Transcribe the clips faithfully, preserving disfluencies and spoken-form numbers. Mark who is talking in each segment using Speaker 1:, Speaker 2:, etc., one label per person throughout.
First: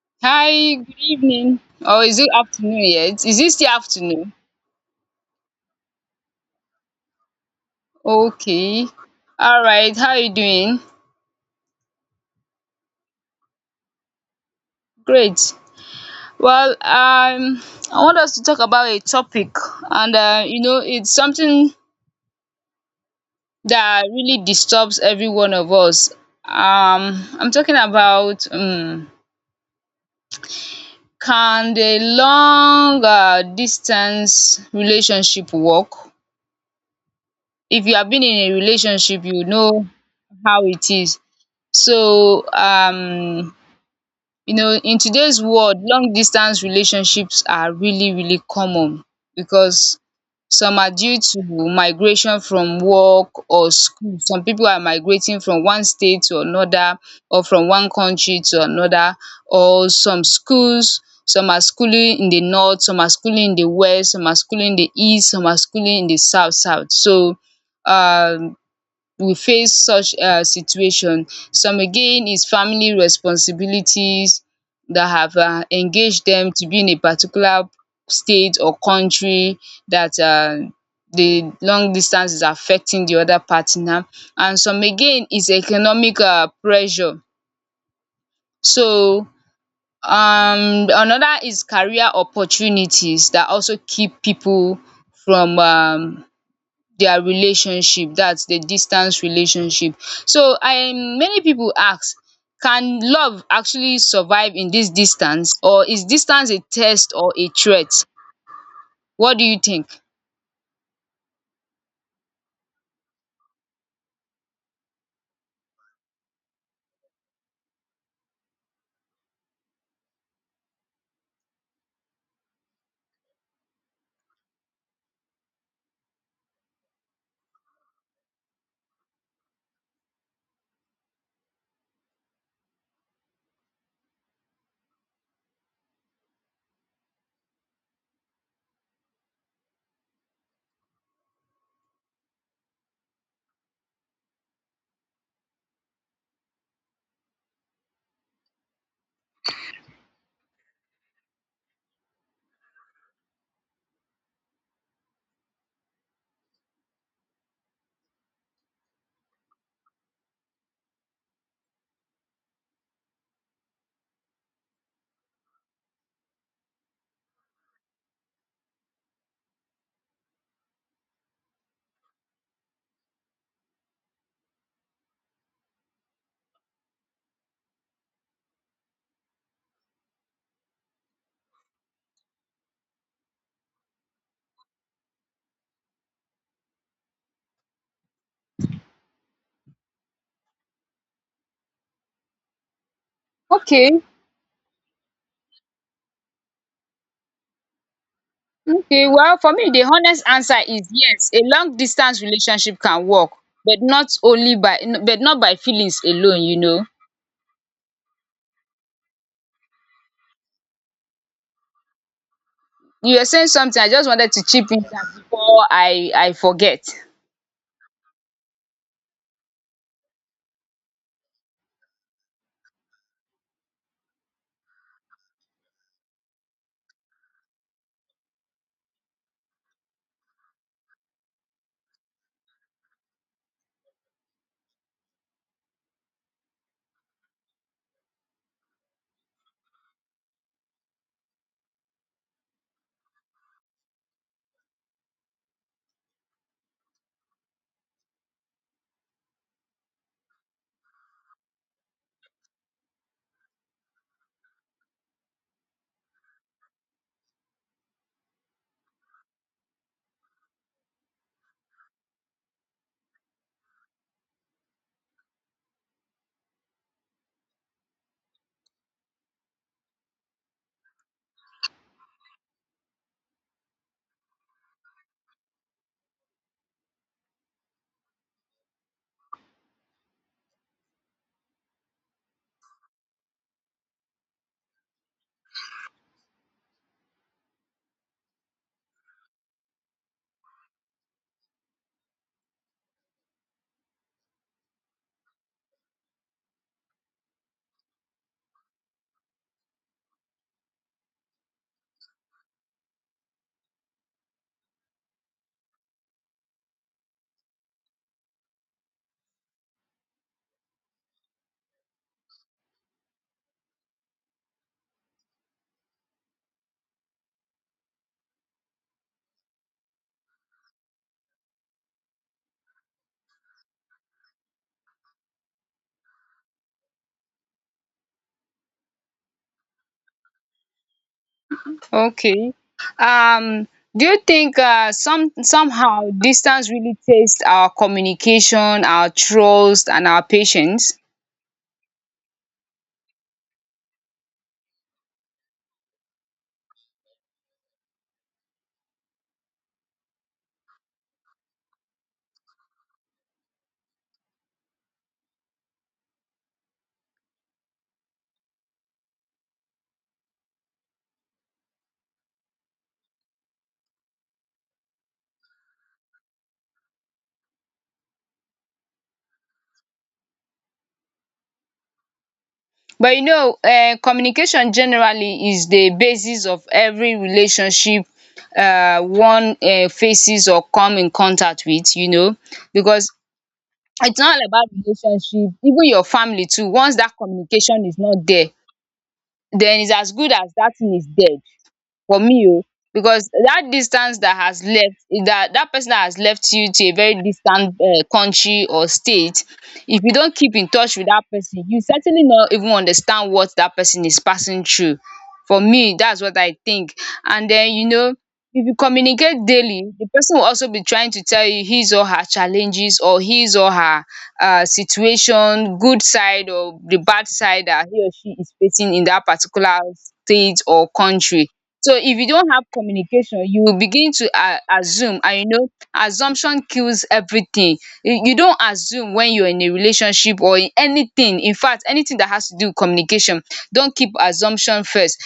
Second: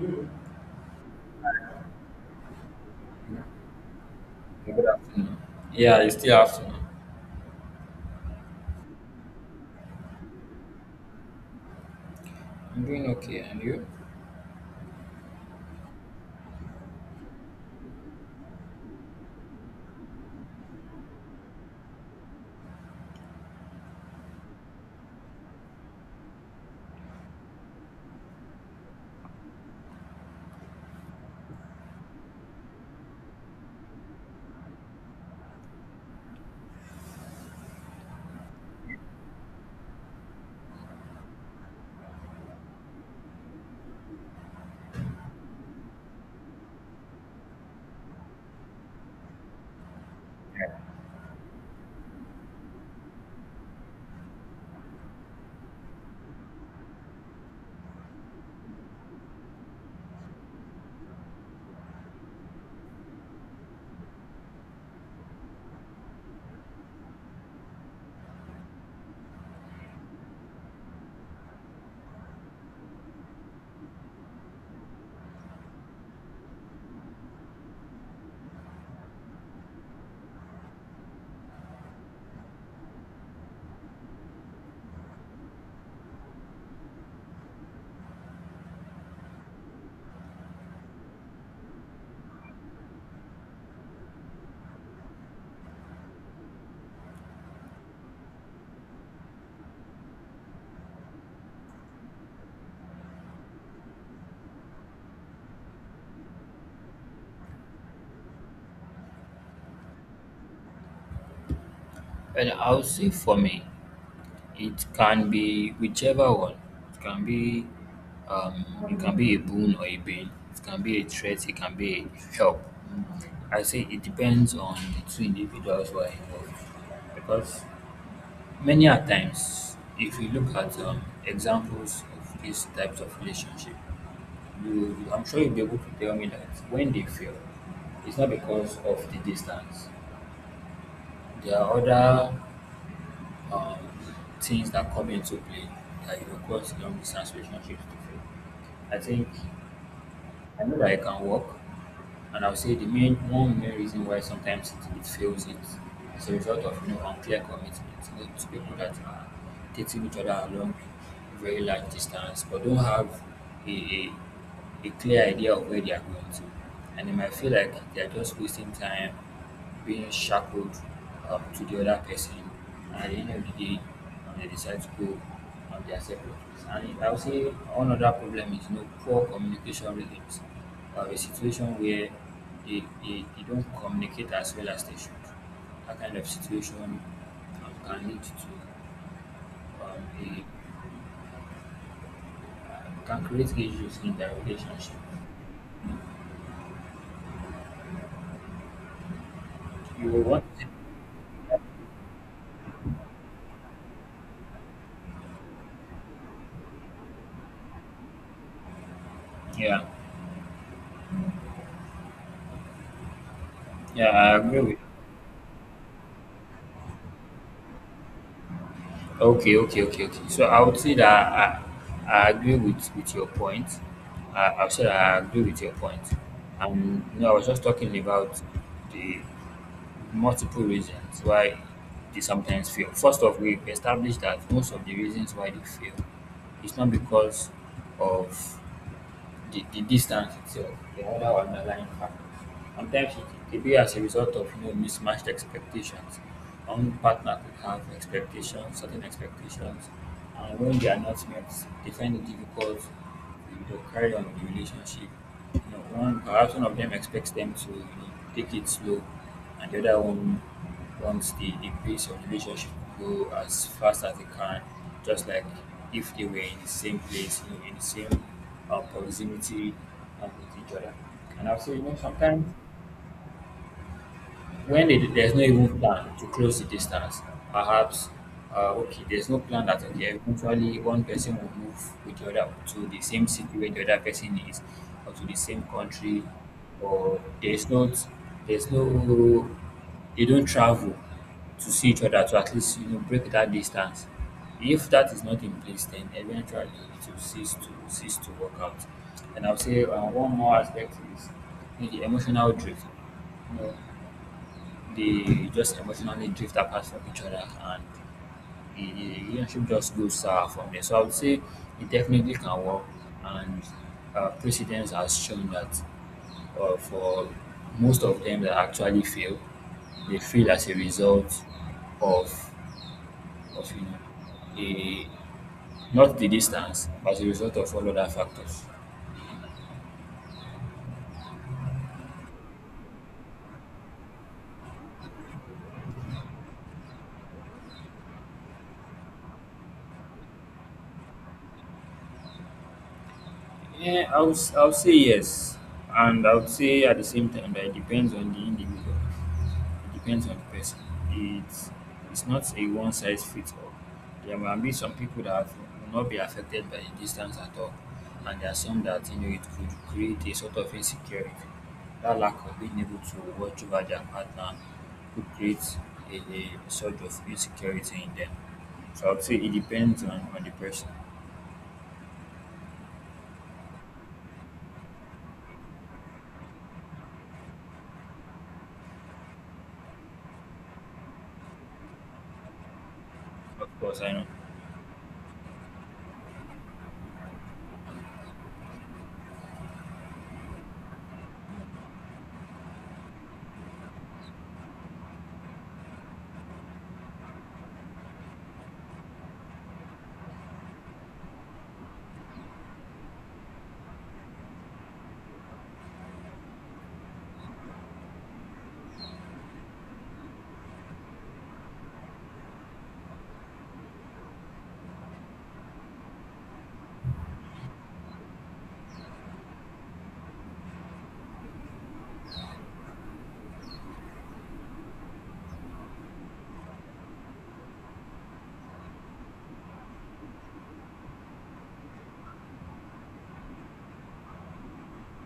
Speaker 1: Good
Speaker 2: Hi, good evening. Or is it afternoon yet? Is it still afternoon?
Speaker 1: afternoon. Yeah, it's still afternoon.
Speaker 2: Okay. All right. How are you doing?
Speaker 1: I'm doing okay, and you?
Speaker 2: Great. Well, um, I want us to talk about a topic, and uh, you know, it's something that really disturbs every one of us. Um, I'm talking about um, can the long uh, distance relationship work? If you have been in a relationship, you know how it is. so um you know, in today's world, long distance relationships are really really common because some are due to migration from work or school. Some people are migrating from one state to another, or from one country to another. Or some schools some are schooling in the north, some are schooling in the west, some are schooling in the east, some are schooling in the south south. So um, will face such um situation. Some again is family responsibilities that have um engaged them to be in a particular state or country, that um the long distance is affecting the other partner. And some again is economic um pressure. So um Another is career opportunities that also keep people from um their relationship, that's the distance relationship. So I, many people ask, can love actually survive in this distance, or is distance a test or a threat? What do you think?
Speaker 1: And I'll say for me, it can be whichever one. It can be, um, it can be a boon or a bane. It can be a threat. It can be a help. I say it depends on the two individuals who are involved. Because many a times, if you look at um, examples of these types of relationship, you, you I'm sure you'll be able to tell me that when they fail, it's not because of the distance. There are other um, things that come into play that you know cause long distance relationships to fail. I think I know that I can work. And I'll say the main one main reason why sometimes it, it fails it is a result of you know unclear commitment. You know, to people that are taking each other along very large distance but don't have a, a a clear idea of where they are going to. And they might feel like they are just wasting time being shackled um, to the other person. And at the end of the day, um, they decide to go um, their separate ways. And I would say one other problem is you know, poor communication rhythms. We have a situation where they, they, they don't communicate as well as they should. That kind of situation um, can lead to um, a, uh, can create issues
Speaker 2: Okay,
Speaker 1: in their relationship.
Speaker 2: okay, well, for me, the
Speaker 1: You
Speaker 2: honest
Speaker 1: want?
Speaker 2: answer is yes, a long distance relationship can work, but not only by but not by feelings alone, you know.
Speaker 1: Yeah,
Speaker 2: You were saying something, I
Speaker 1: yeah,
Speaker 2: just wanted
Speaker 1: I
Speaker 2: to
Speaker 1: agree
Speaker 2: chip
Speaker 1: with.
Speaker 2: in before i i forget.
Speaker 1: Okay, okay, okay, okay. So I would say that I, I agree with, with your point. I, I would say that I agree with your point. And you know, I was just talking about the multiple reasons why they sometimes fail. First off, we established that most of the reasons why they fail is not because of the, the distance itself, the other underlying factors. Sometimes it could be as a result of you know mismatched expectations. One partner could have expectations, certain expectations, and when they are not met, they find it difficult to you know, carry on the relationship. You know, one perhaps one of them expects them to you know, take it slow, and the other one wants the, the pace of the relationship to go as fast as they can, just like if they were in the same place, you know, in the same uh, proximity uh, with each other. And also, you know, sometimes when it, there's no even plan to close the distance, perhaps uh, okay, there's no plan that okay, eventually one person will move with the other to the same city where the other person is, or to the same country, or there's not, there's no, they don't travel to see each other to at least you know break that distance. If that is not in place, then eventually it will cease to cease to work out. And I'll say uh, one more aspect is you know, the emotional drift. You know, they just emotionally drift apart from each other and the, the relationship just goes sour from there. So I would say it definitely can work, and uh, precedence has shown that uh, for most of them that actually fail, they fail as a result of of you know a not the distance, but as a result of all other factors.
Speaker 2: Okay. Um, do you think uh, some somehow distance really tests our communication, our trust, and our patience?
Speaker 1: Yeah, I would, I would say yes. And I would say at the same time that it depends on the individual. It depends on the person. It's, it's not a one size fits all. There might be some people that will not be affected by the distance at all. And there are some that, you know, it could create a sort of insecurity. That lack of being able to watch over their partner could create a, a sort of insecurity in them. So I would say it depends on, on the person.
Speaker 2: But you know, uh, communication generally is the basis of every relationship uh, one uh, faces or come in contact with. You know, because
Speaker 1: Of course, I
Speaker 2: it's
Speaker 1: know.
Speaker 2: not all about relationship. Even your family too. Once that communication is not there, then it's as good as that thing is dead. For me o, because that distance that has left that that person that has left you to a very distant um country or state, if you don't keep in touch with that person, you certainly not even understand what that person is passing through. For me, that's what I think. And then you know, if you communicate daily, the person will also be trying to tell you his or her challenges or his or her um situation, good side or the bad side that he or she is facing in that particular state or country. So if you don't have communication, you will begin to a- assume, and you know, assumption kills everything. You you don't assume when you're in a relationship or in anything. In fact, anything that has to do with communication, don't keep assumption first.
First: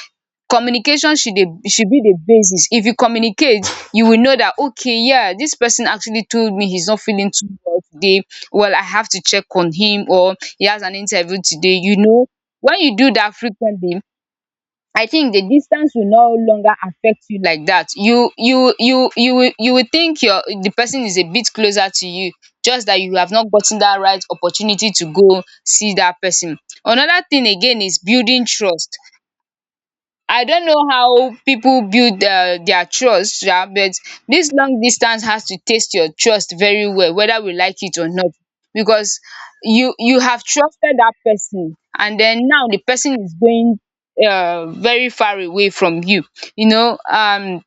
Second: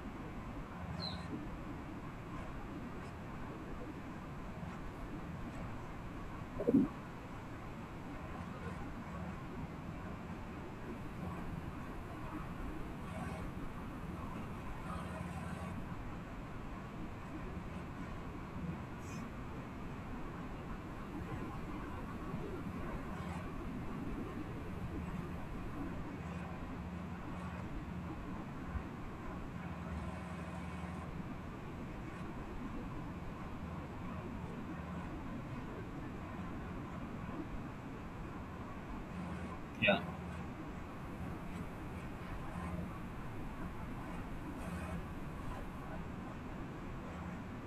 Speaker 2: Communication should be should be the basis. If you communicate, you will know that okay, yeah, this person actually told me he's not feeling too well today. Well, I have to check on him, or he has an interview today. You know, when you do that frequently, I think the distance will no longer affect you like that. You you you you will you will think your the person is a bit closer to you, just that you have not gotten that right opportunity to go see that person. Another thing again is building trust. I don't know how people build um their trust sha, but dis long distance has to test your trust very well, whether we like it or not. Because you
Speaker 1: Yeah.
Speaker 2: you have trusted dat person and den now de person is going um very far away from you. You know um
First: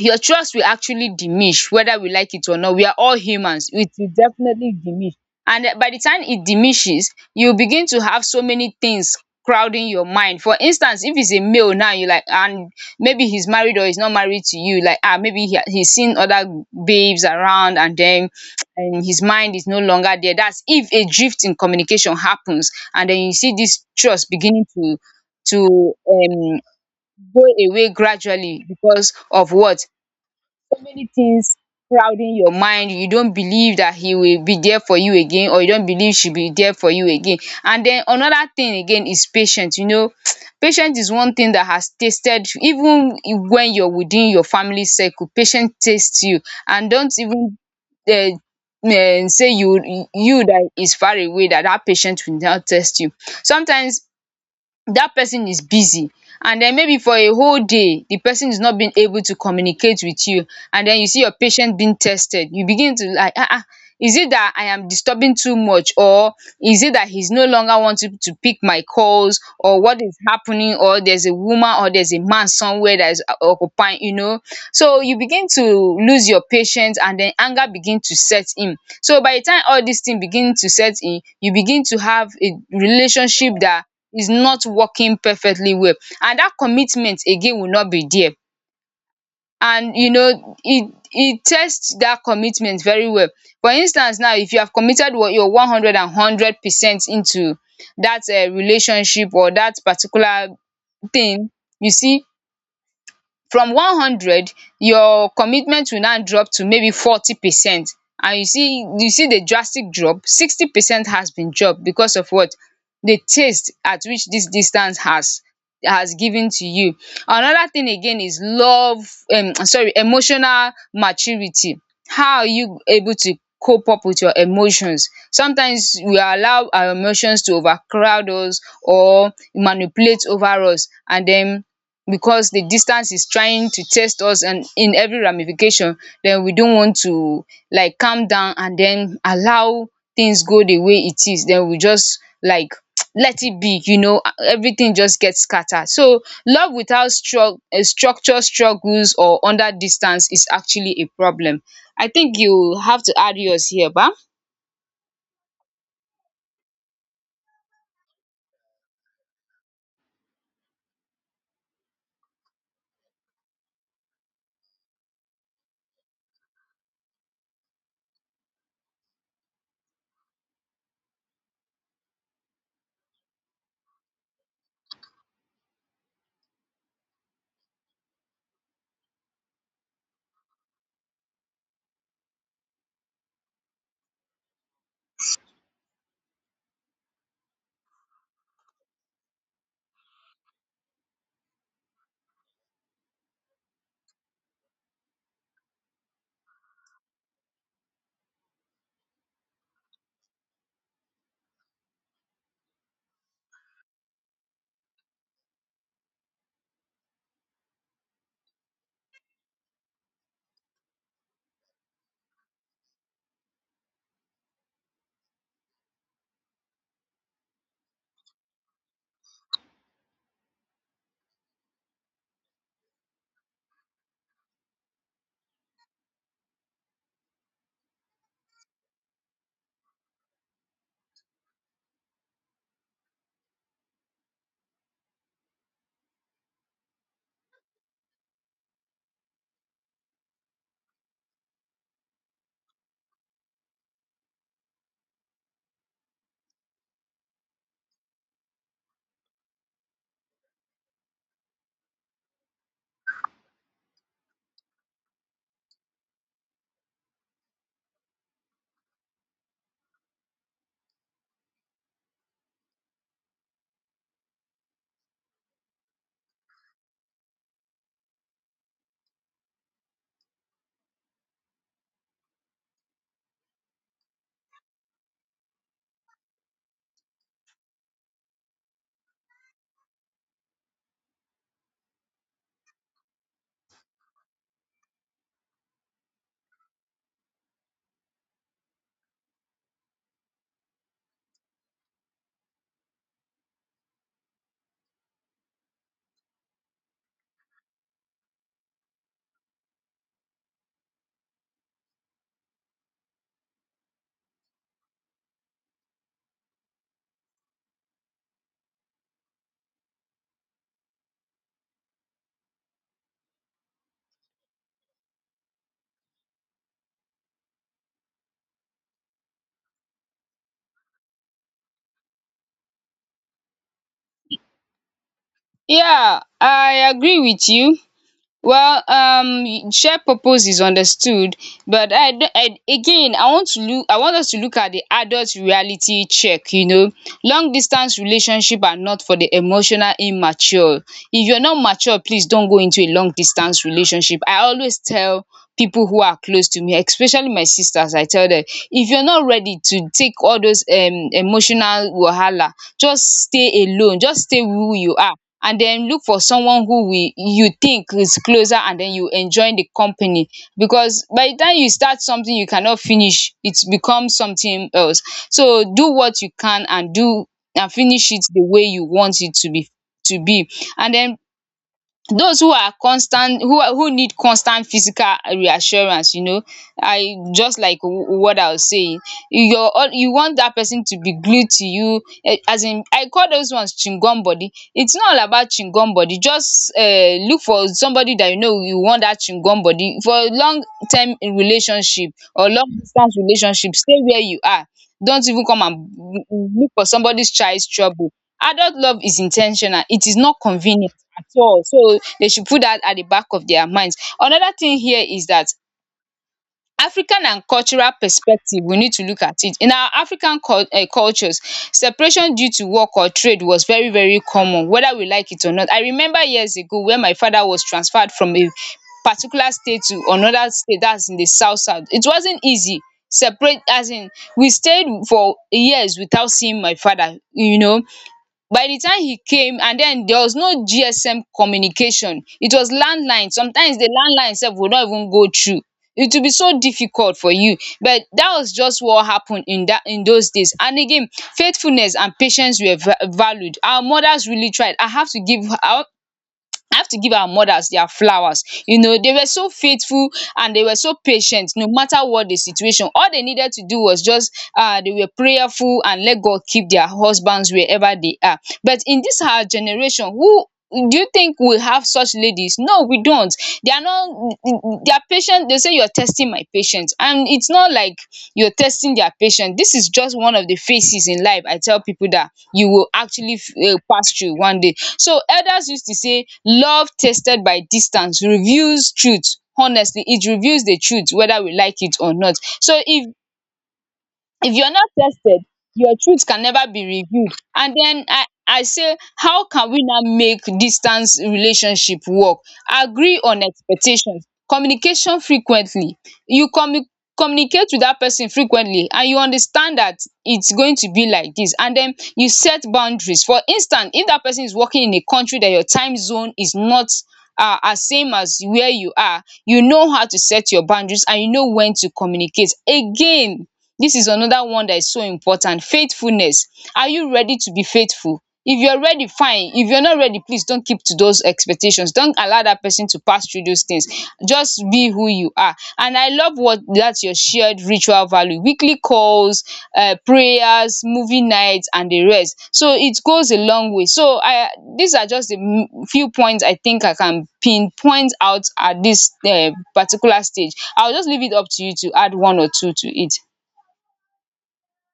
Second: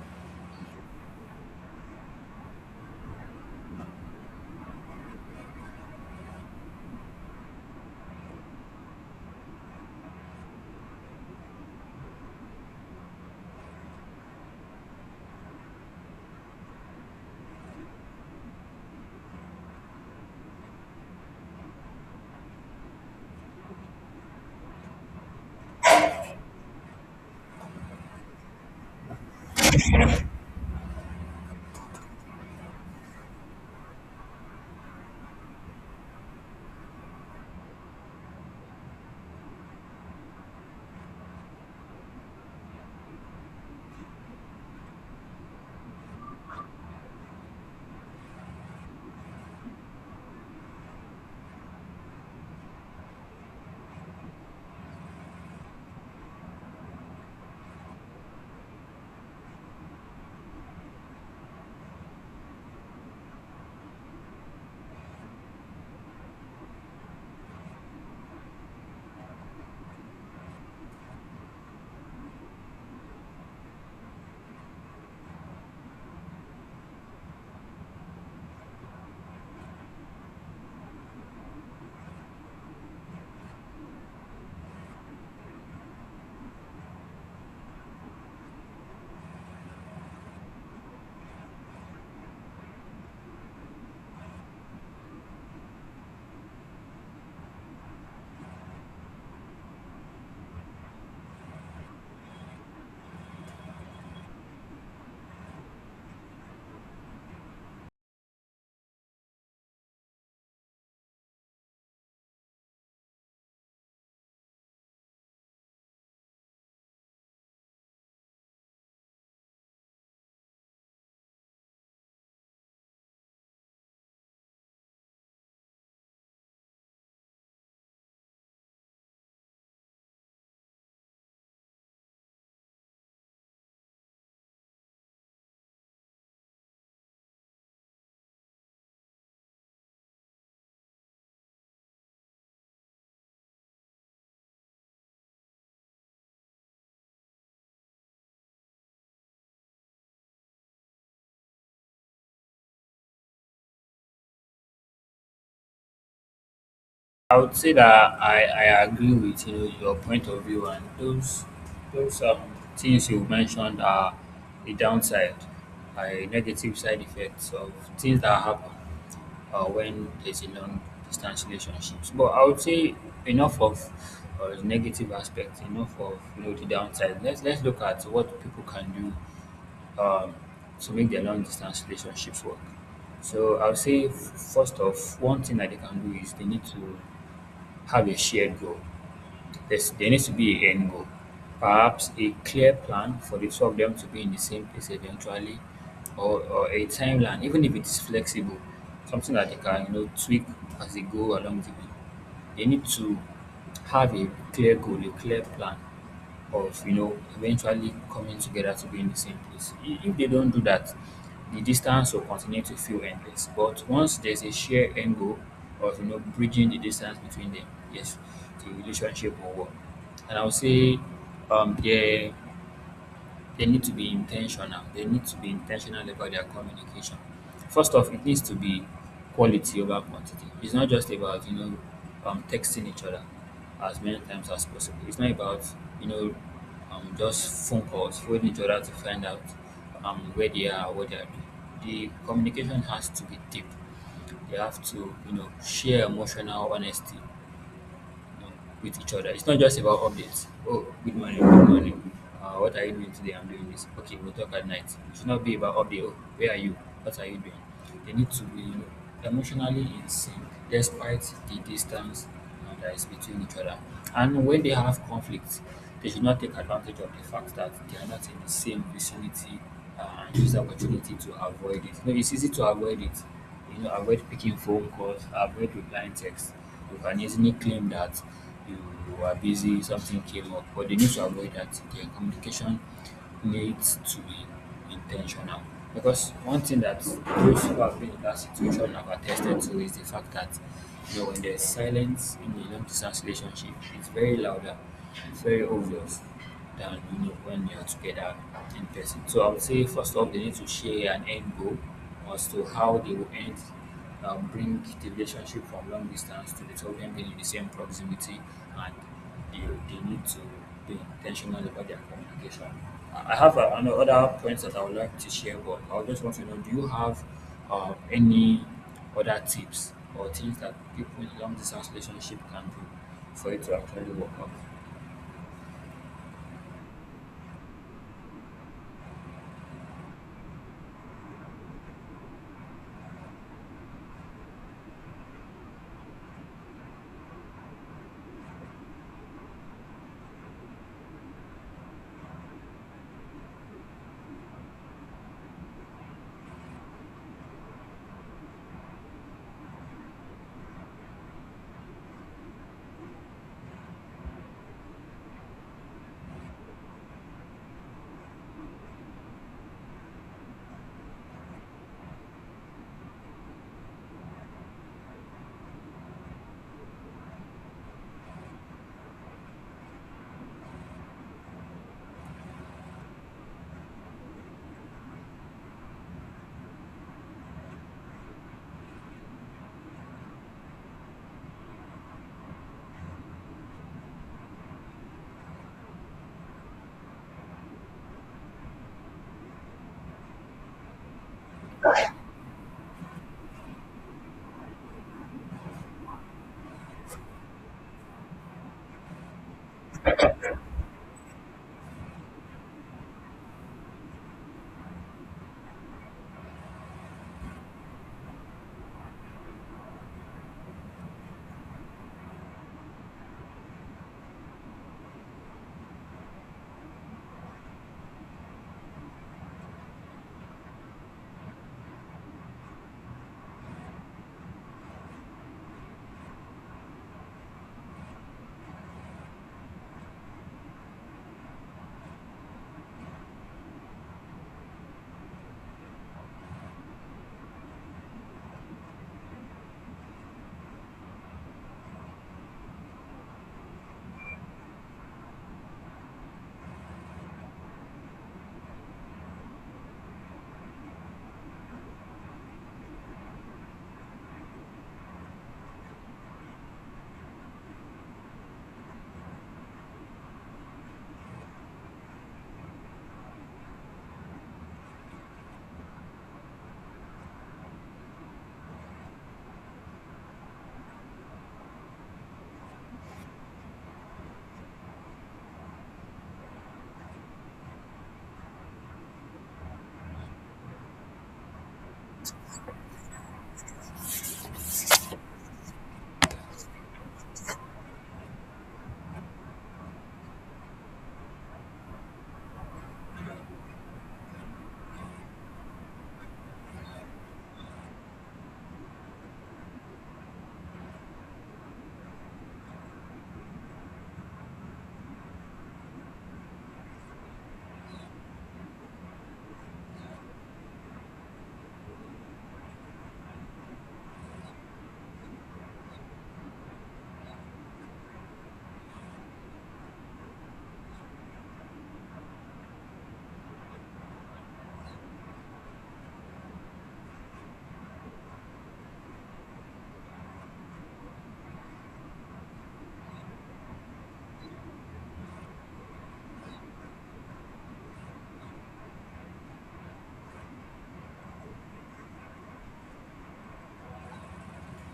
Speaker 2: your trust will actually diminish, whether we like it or not. We are all humans. It will definitely diminish. And eh, by the time it diminishes, you begin to have so many things crowding your mind. For instance, if he's a male now, you like, and maybe he's married or he's not married to you, like, ah, maybe he, he's seen other babes around, and then and his mind is no longer there. That's if a drift in communication happens, and then you see this trust beginning to to um go away gradually because of what, so many things crowding your mind. You don't believe that he will be there for you again, or you don't believe she be there for you again. And then another thing again is patience. You know, patience is one thing that has tasted. Even when you're within your family circle, patient taste you, and don't even um um say you, you that is far away, that that patient will not test you. Sometimes that person is busy, and then maybe for a whole day the person is not being able to communicate with you, and then you see your patient being tested. You begin to like, ah ah, is it that I am disturbing too much, or is it that he's no longer wanting to pick my calls, or what is happening, or there's a woman or there's a man somewhere that is occupying, you know. So you begin to lose your patience, and then anger begin to set in. So by the time all these things begin to set in, you begin to have a relationship that is not working perfectly well. And that commitment again will not be there. And you know, it it tests that commitment very well. For instance now, if you have committed what your one hundred and hundred percent into that um relationship or that particular thing, you see, from one hundred, your commitment will now drop to maybe forty percent. And you see, you see the drastic drop, sixty percent has been dropped because of what, the taste at which this distance has has given to you. Another thing again is love um sorry emotional maturity. How are you able to cope up with your emotions? Sometimes we allow our emotions to overcrowd us or manipulate over us, and then because the distance is trying to test us and in every ramification, then we don't want to like calm down and then allow things go the way it is. Then we just like let it be, you know, everything just gets scattered. So love without stru- uh, structure struggles or under distance is actually a problem. I think you have to add yours here ba.
Speaker 1: I would say that I, I agree with you know your point of view and those those um, things you mentioned are a downside, a negative side effects of things that happen uh, when there's a long distance relationships. But I would say enough of uh, the negative aspects, enough of you know the downside. Let's let's look at what people can do um, to make their long distance relationships work. So I would say f- first off, one thing that they can do is they need to have a shared goal. There's, there needs to be an end goal. Perhaps a clear plan for the two of them to be in the same place eventually, or, or a timeline, even if it is flexible, something that they can you know tweak as they go along the way. They need to have a clear goal, a clear plan of you know eventually coming together to be in the same place. I- If they don't do that, the distance will continue to feel endless. But once there's a shared end goal of you know bridging the distance between them, yes, the relationship will work. And I would say um, there they need to be intentional they need to be intentional about their communication first off it needs to be quality over quantity. It's not just about you know um, texting each other as many times as possible. It's not about you know um, just phone calls phoning each other to find out um, where they are, what they are doing. The communication has to be deep, they have to you know share emotional honesty with each other. It's not just about updates. Oh, good morning, good morning. Uh, what are you doing today? I'm doing this. Okay, we'll talk at night. It should not be about update. Oh, where are you? What are you doing? They need to be you know, emotionally in sync despite the distance uh, that is between each other. And when they have conflicts, they should not take advantage of the fact that they are not in the same vicinity uh, and use the opportunity to avoid it. No, it's easy to avoid it. You know, avoid picking phone calls, avoid replying texts. You can easily claim that you, you were busy, something came up, but they need to avoid that. Their communication needs to be intentional. Because one thing that those who have been in that situation have attested to is the fact that you know when there's silence in a long distance relationship, it's very louder, it's very obvious than you know when you're together in person. So I would say first off they need to share an end goal as to how they will end um, bring the relationship from long distance to the two of them being in the same proximity and they, they need to be intentional about their communication. I have uh, ano- other points that I would like to share, but I just want to know do you have uh, any other tips or things that people in long distance relationship can do for it to actually work out?
Speaker 2: Yeah, I agree with you. Well, um, shared purpose is understood, but I d- I again, I want to look I want us to look at the adult reality check, you know. Long distance relationship are not for the emotional immature. If you're not mature, please don't go into a long distance relationship. I always tell people who are close to me, especially my sisters, I tell them, if you're not ready to take all those um emotional wahala, just stay alone, just stay who you are, and then look for someone who will, you think is closer, and then you enjoy the company. Because by the time you start something you cannot finish, it becomes something else. So do what you can and do, and finish it the way you want it to be to be. And then those who are constant, who are who need constant physical reassurance, you know, I just like w- what I was saying you're all, you want that person to be glued to you eh, as in I call those ones chingum body. It's not all about chingum body. Just um look for somebody that, you know, you want that chingum body for a long term relationship or long distance relationship. Stay where you are, don't even come and look for somebody's child's trouble. Adult love is intentional, it is not convenient at all. So they should put that at the back of their minds. Another thing here is that African and cultural perspective we need to look at it. In our African cul um cultures, separation due to work or trade was very very common, whether we like it or not. I remember years ago, when my father was transferred from a particular state to another state, that's in the south south. It wasn't easy. Separate, as in we stayed for years without seeing my father, you know. By the time he came, and then there was no G S M communication, it was landline. Sometimes the landline sef would not even go through, it will be so difficult for you, but that was just what happened in that, in those days. And again, faithfulness and patience were va- valued. Our mothers really tried. i have to give i I have to give our mothers their flowers. You know, they were so faithful, and they were so patient, no matter what the situation. All they needed to do was just um they were prayerful and let God keep their husbands wherever they are. But in this our generation, who do you think we have such ladies? No, we don't. They are not their patient, they say, "You are testing my patience," and it's not like you're testing their patience. This is just one of the phases in life. I tell people that you will actually uh, pass through one day. So elders used to say love tested by distance reveals truth. Honestly, it reveals the truth whether we like it or not. So if if you're not tested, your truth can never be revealed. And then i i say, how can we now make distance relationship work? Agree on expectations, communication frequently. You commu communicate with that person frequently, and you understand that it's going to be like this. And then you set boundaries. For instance, if that person is working in a country that your time zone is not uh, as same as where you are, you know how to set your boundaries, and you know when to communicate again. This is another one that is so important. Faithfulness. Are you ready to be faithful? If you're ready, fine. If you're not ready, please don't keep to those expectations. Don't allow that person to pass through those things. Just be who you are. And I love what that's your shared ritual value. Weekly calls, uh, prayers, movie nights, and the rest. So it goes a long way. So I these are just the few points I think I can pinpoint out at this uh, particular stage. I'll just leave it up to you to add one or two to it.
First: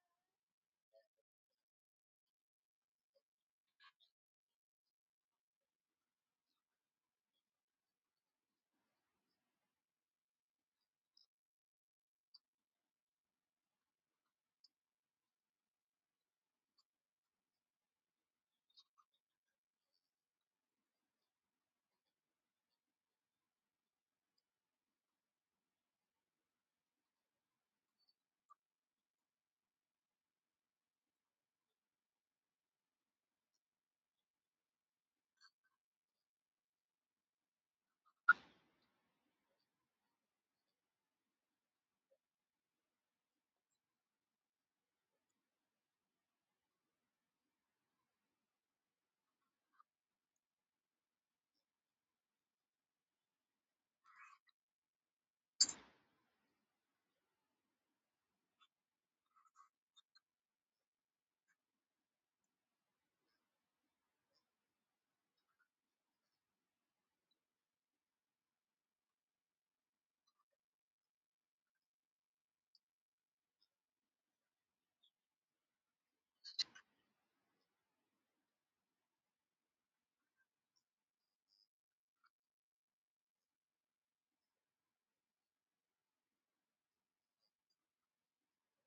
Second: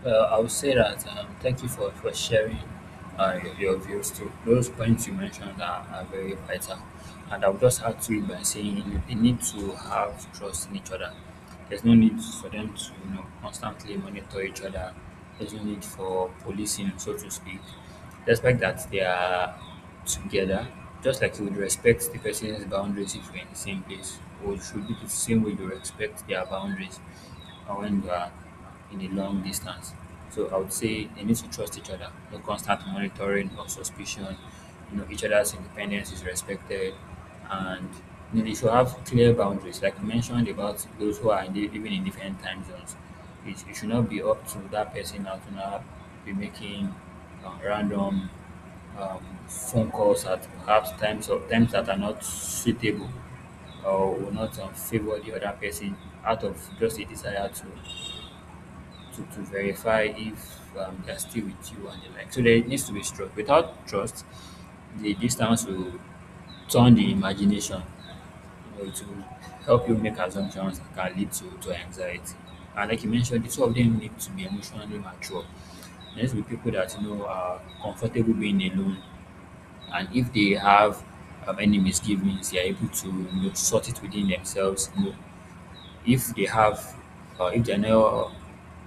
Speaker 1: Well, I would say that um, thank you for, for sharing uh, your, your views too. Those points you mentioned are, are very vital. And I would just add to it by saying you, you need to have trust in each other. There's no need for them to you know constantly monitor each other. There's no need for policing, so to speak. Respect that they are together. Just like you would respect the person's boundaries if you're in the same place, or it should be the same way you respect their boundaries uh, when you are in a long distance. So I would say they need to trust each other, no constant monitoring or suspicion you know each other's independence is respected and you know, they should have clear boundaries like you mentioned about those who are in the, even in different time zones, it, it should not be up to that person now to now be making uh, random um, phone calls at perhaps times of times that are not suitable or will not um, favor the other person out of just a desire to to, to verify if um, they're still with you and the like. So there needs to be trust. Without trust, the distance will turn the imagination. You know, it will help you make assumptions that can lead to, to anxiety. And like you mentioned, the two of them need to be emotionally mature. There needs to be people that you know are comfortable being alone, and if they have um, any misgivings, they are able to you know, sort it within themselves. You know, if they have uh, if they know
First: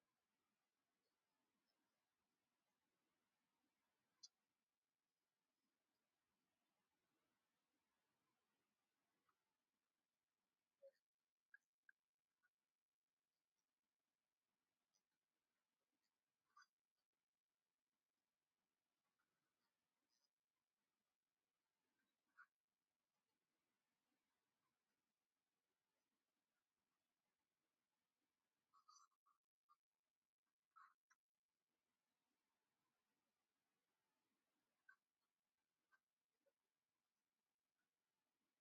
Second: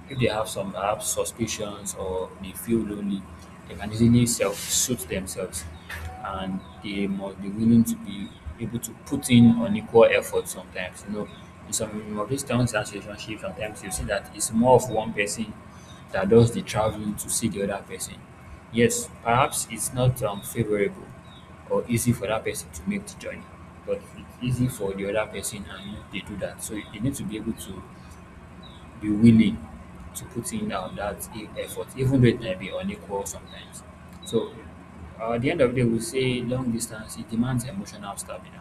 Speaker 1: if they have some perhaps suspicions or they feel lonely they can easily self suit themselves and they must be willing to be able to put in unequal effort sometimes you know in some of these towns and relationships sometimes you see that it's more of one person that does the traveling to see the other person. Yes, perhaps it's not um, favorable or easy for that person to make the journey, but it's easy for the other person and they do that. So you need to be able to be willing to put in um, that e- effort, even though it might be unequal sometimes. So, uh, at the end of the day, we say long distance it demands emotional stamina.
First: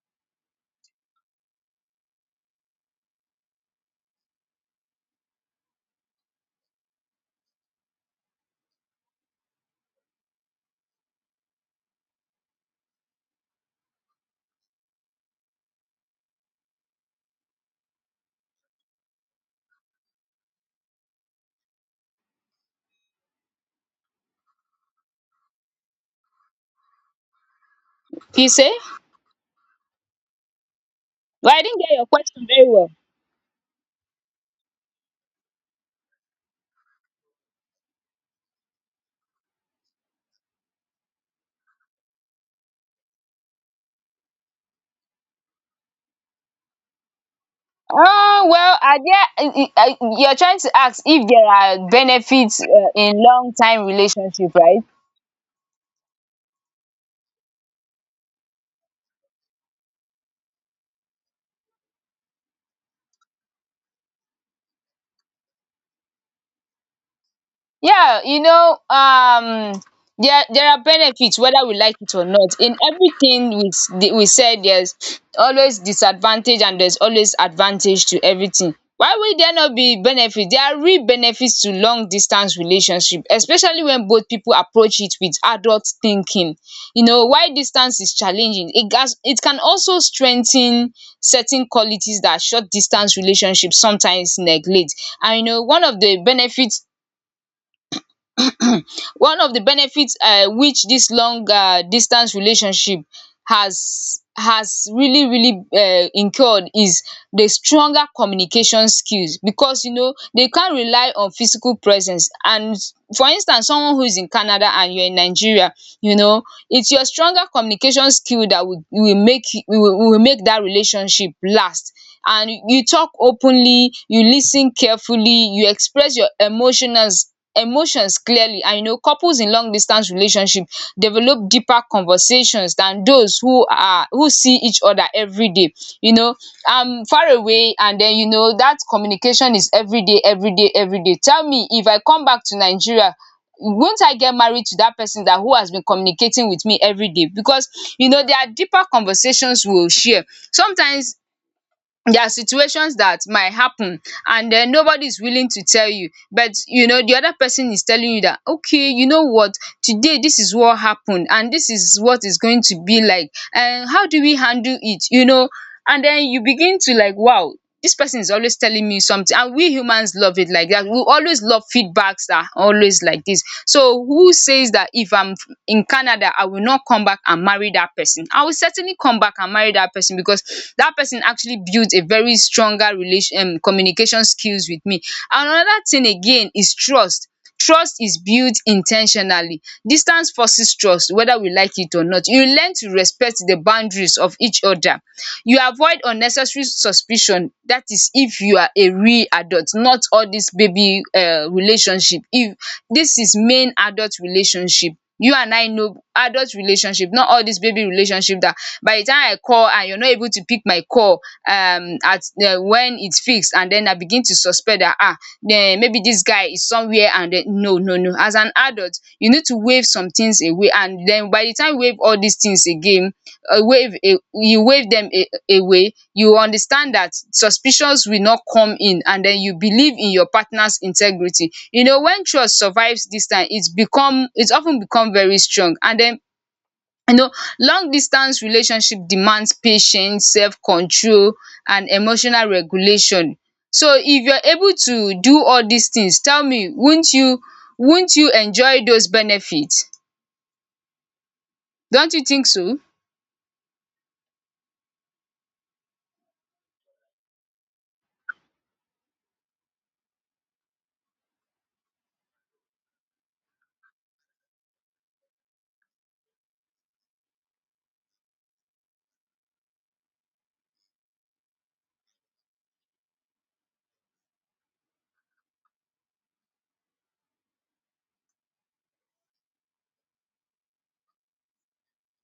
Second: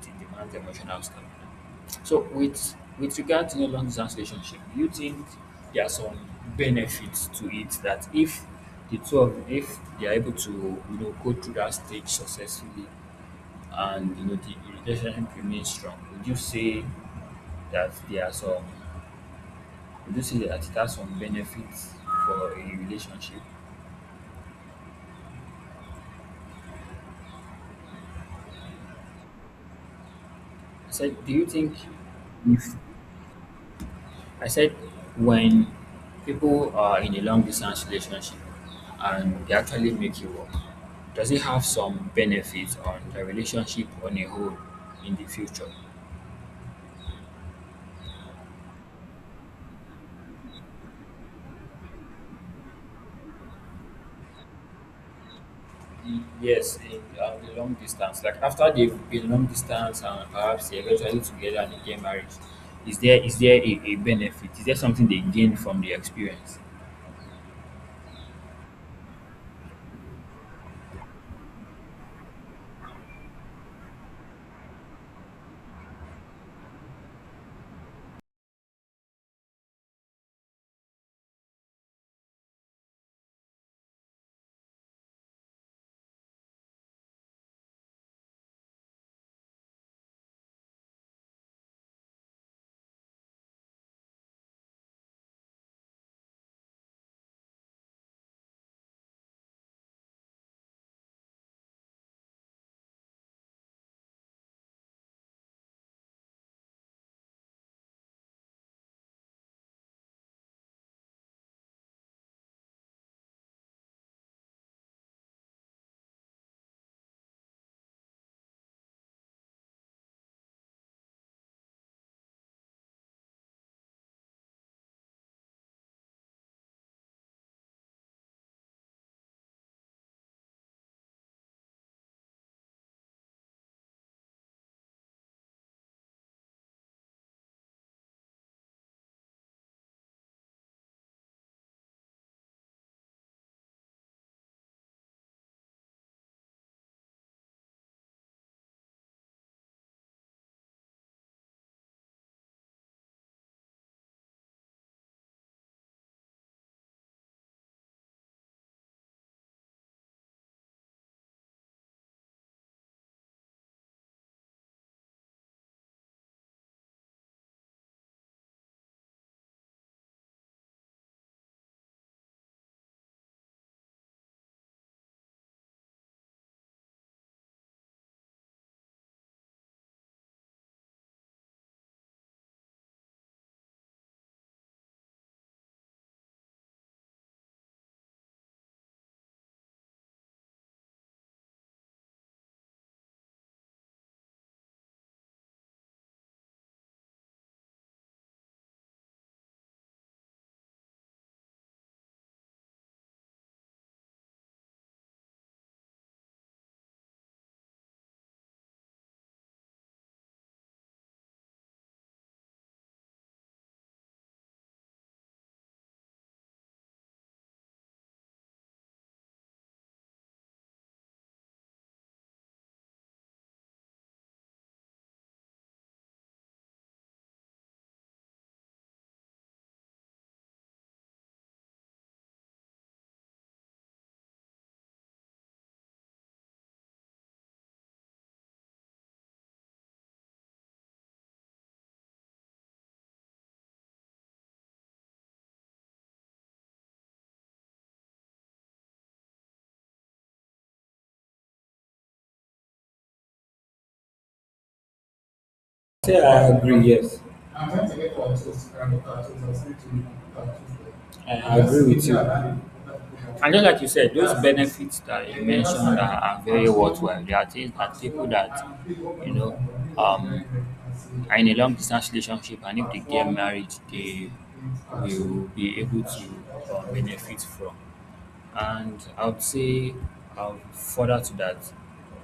Speaker 1: It demands emotional stamina. So, with with regard to the long distance relationship, do you think there are some benefits to it that if the two of if they are able to you know go through that stage successfully, and you know the relationship remains strong, would you say that there are some you do see that it has some benefits for a relationship.
Speaker 2: You say?
Speaker 1: I said, do you
Speaker 2: Well, I
Speaker 1: think
Speaker 2: didn't get your question very
Speaker 1: if
Speaker 2: well.
Speaker 1: I said when people are in a long distance relationship and they actually make you work, does it have some benefits on the relationship on a whole in the future?
Speaker 2: Oh, well, are there, uh, uh, you're trying to ask if there are benefits uh, in long time relationship, right?
Speaker 1: Yes, in uh, the long distance. Like after they've been long distance and perhaps they eventually together and they get married, is there is there a, a benefit? Is there something they gain from the experience?
Speaker 2: Yeah, you know, um, there there are benefits whether we like it or not. In everything we s- the- we said, there's always disadvantage and there's always advantage to everything. Why will there not be benefits? There are real benefits to long distance relationship, especially when both people approach it with adult thinking. You know, why distance is challenging, it gas it can also strengthen certain qualities that short distance relationships sometimes neglect. And you know, one of the benefits one of the benefits uh, which this long uh, distance relationship has has really really uh, incurred is the stronger communication skills, because you know they can't rely on physical presence. And for instance, someone who is in Canada and you're in Nigeria, you know it's your stronger communication skill that will will make will will make that relationship last. And you talk openly, you listen carefully, you express your emotions, emotions clearly. And you know, couples in long distance relationship develop deeper conversations than those who are who see each other every day. You know, I'm far away, and then you know that communication is everyday, everyday, everyday. Tell me, if I come back to Nigeria, won't I get married to that person that who has been communicating with me every day? Because you know there are deeper conversations we'll share. Sometimes there are situations that might happen and then nobody is willing to tell you, but you know the other person is telling you that, okay, you know what, today this is what happened and this is what is going to be like and how do we handle it, you know. And then you begin to like, wow, this person is always telling me something. And we humans love it like that, we always love feedbacks that are always like this. So who says that if I'm in Canada, I will not come back and marry that person? I will certainly come back and marry that person, because that person actually builds a very stronger relation um, communication skills with me. And another thing again is trust. Trust is built intentionally. Distance forces trust, whether we like it or not. You learn to respect the boundaries of each other. You avoid unnecessary suspicion. That is, if you are a real adult, not all this baby uh, relationship. If dis is main adult relationship. You and I know adult relationship, not all dis baby relationship dat by the time I call and you no able to pick my call um at um when it's fixed, and den I begin to suspect dat um maybe dis guy is somewhere, and den, no, no, no. As an adult, you need to waive some things away. And den by the time you waive all dis things again, uh, wave a, you wave them a, away, you understand that suspicions will not come in, and then you believe in your partner's integrity. You know, when trust survives this time, it's become it's often become very strong. And then you know, long distance relationship demands patience, self-control, and emotional regulation. So if you're able to do all these things, tell me, won't you won't you enjoy those benefits? Don't you think so?
Speaker 1: Say I agree, yes. I'm trying to get cartoons, and cartoons are sent to me cartoons. I agree with you. And just like you said, those benefits that you mentioned are, are very worthwhile. There are things that people that, you know, um, are in a long distance relationship, and if they get married, they will be able to uh, benefit from. And I would say, um, further to that,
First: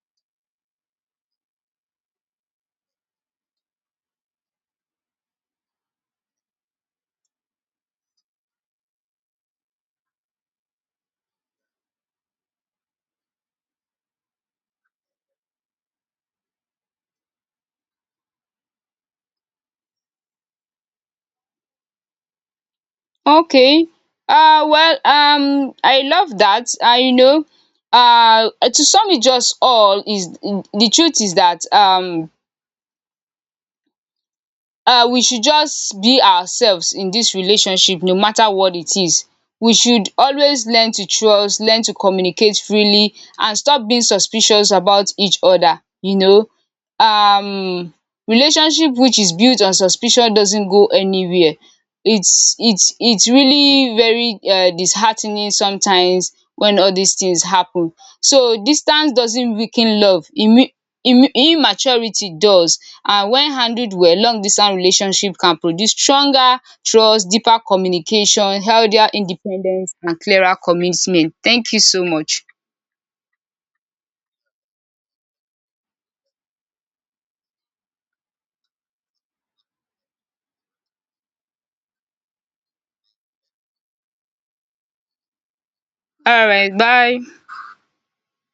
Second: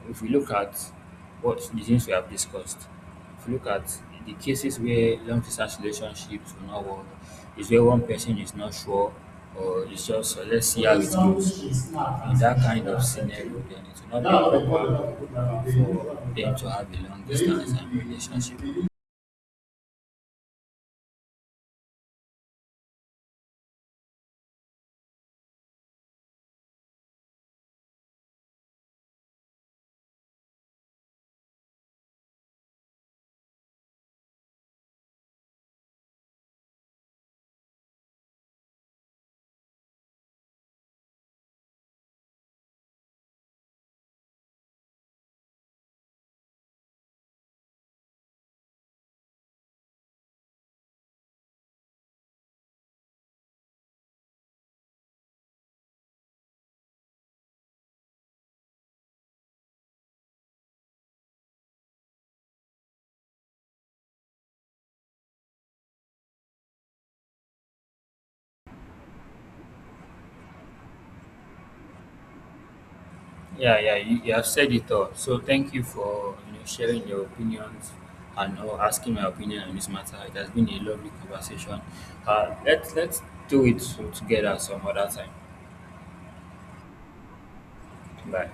Speaker 1: if we look at what the things we have discussed, if we look at the cases where long distance relationships will not work, is where one person is not sure or it's just uh, let's see how it goes. In that kind of scenario, then it will not be proper for them to have a long distance and relationship.
Speaker 2: Okay. Uh, well, um, I love that. Uh, you know, uh, to sum it just all is, the truth is that um um we should just be ourselves in this relationship, no matter what it is. We should always learn to trust, learn to communicate freely, and stop being suspicious about each other, you know. um Relationship which is built on suspicion doesn't go anywhere. It's it's it's really very um disheartening sometimes when all these things happen. So distance doesn't weaken love. Immu- immu- immaturity does. And when handled well, long distance relationship can produce stronger trust, deeper communication, healthier independence, and clearer commitment. Thank you so much.
Speaker 1: Yeah, yeah, you, you have said it all. So thank you for you know, sharing your opinions and uh, asking my opinion on this matter. It has been a lovely conversation. Uh, let's let's do it together some other time.
Speaker 2: All right, bye.
Speaker 1: Bye.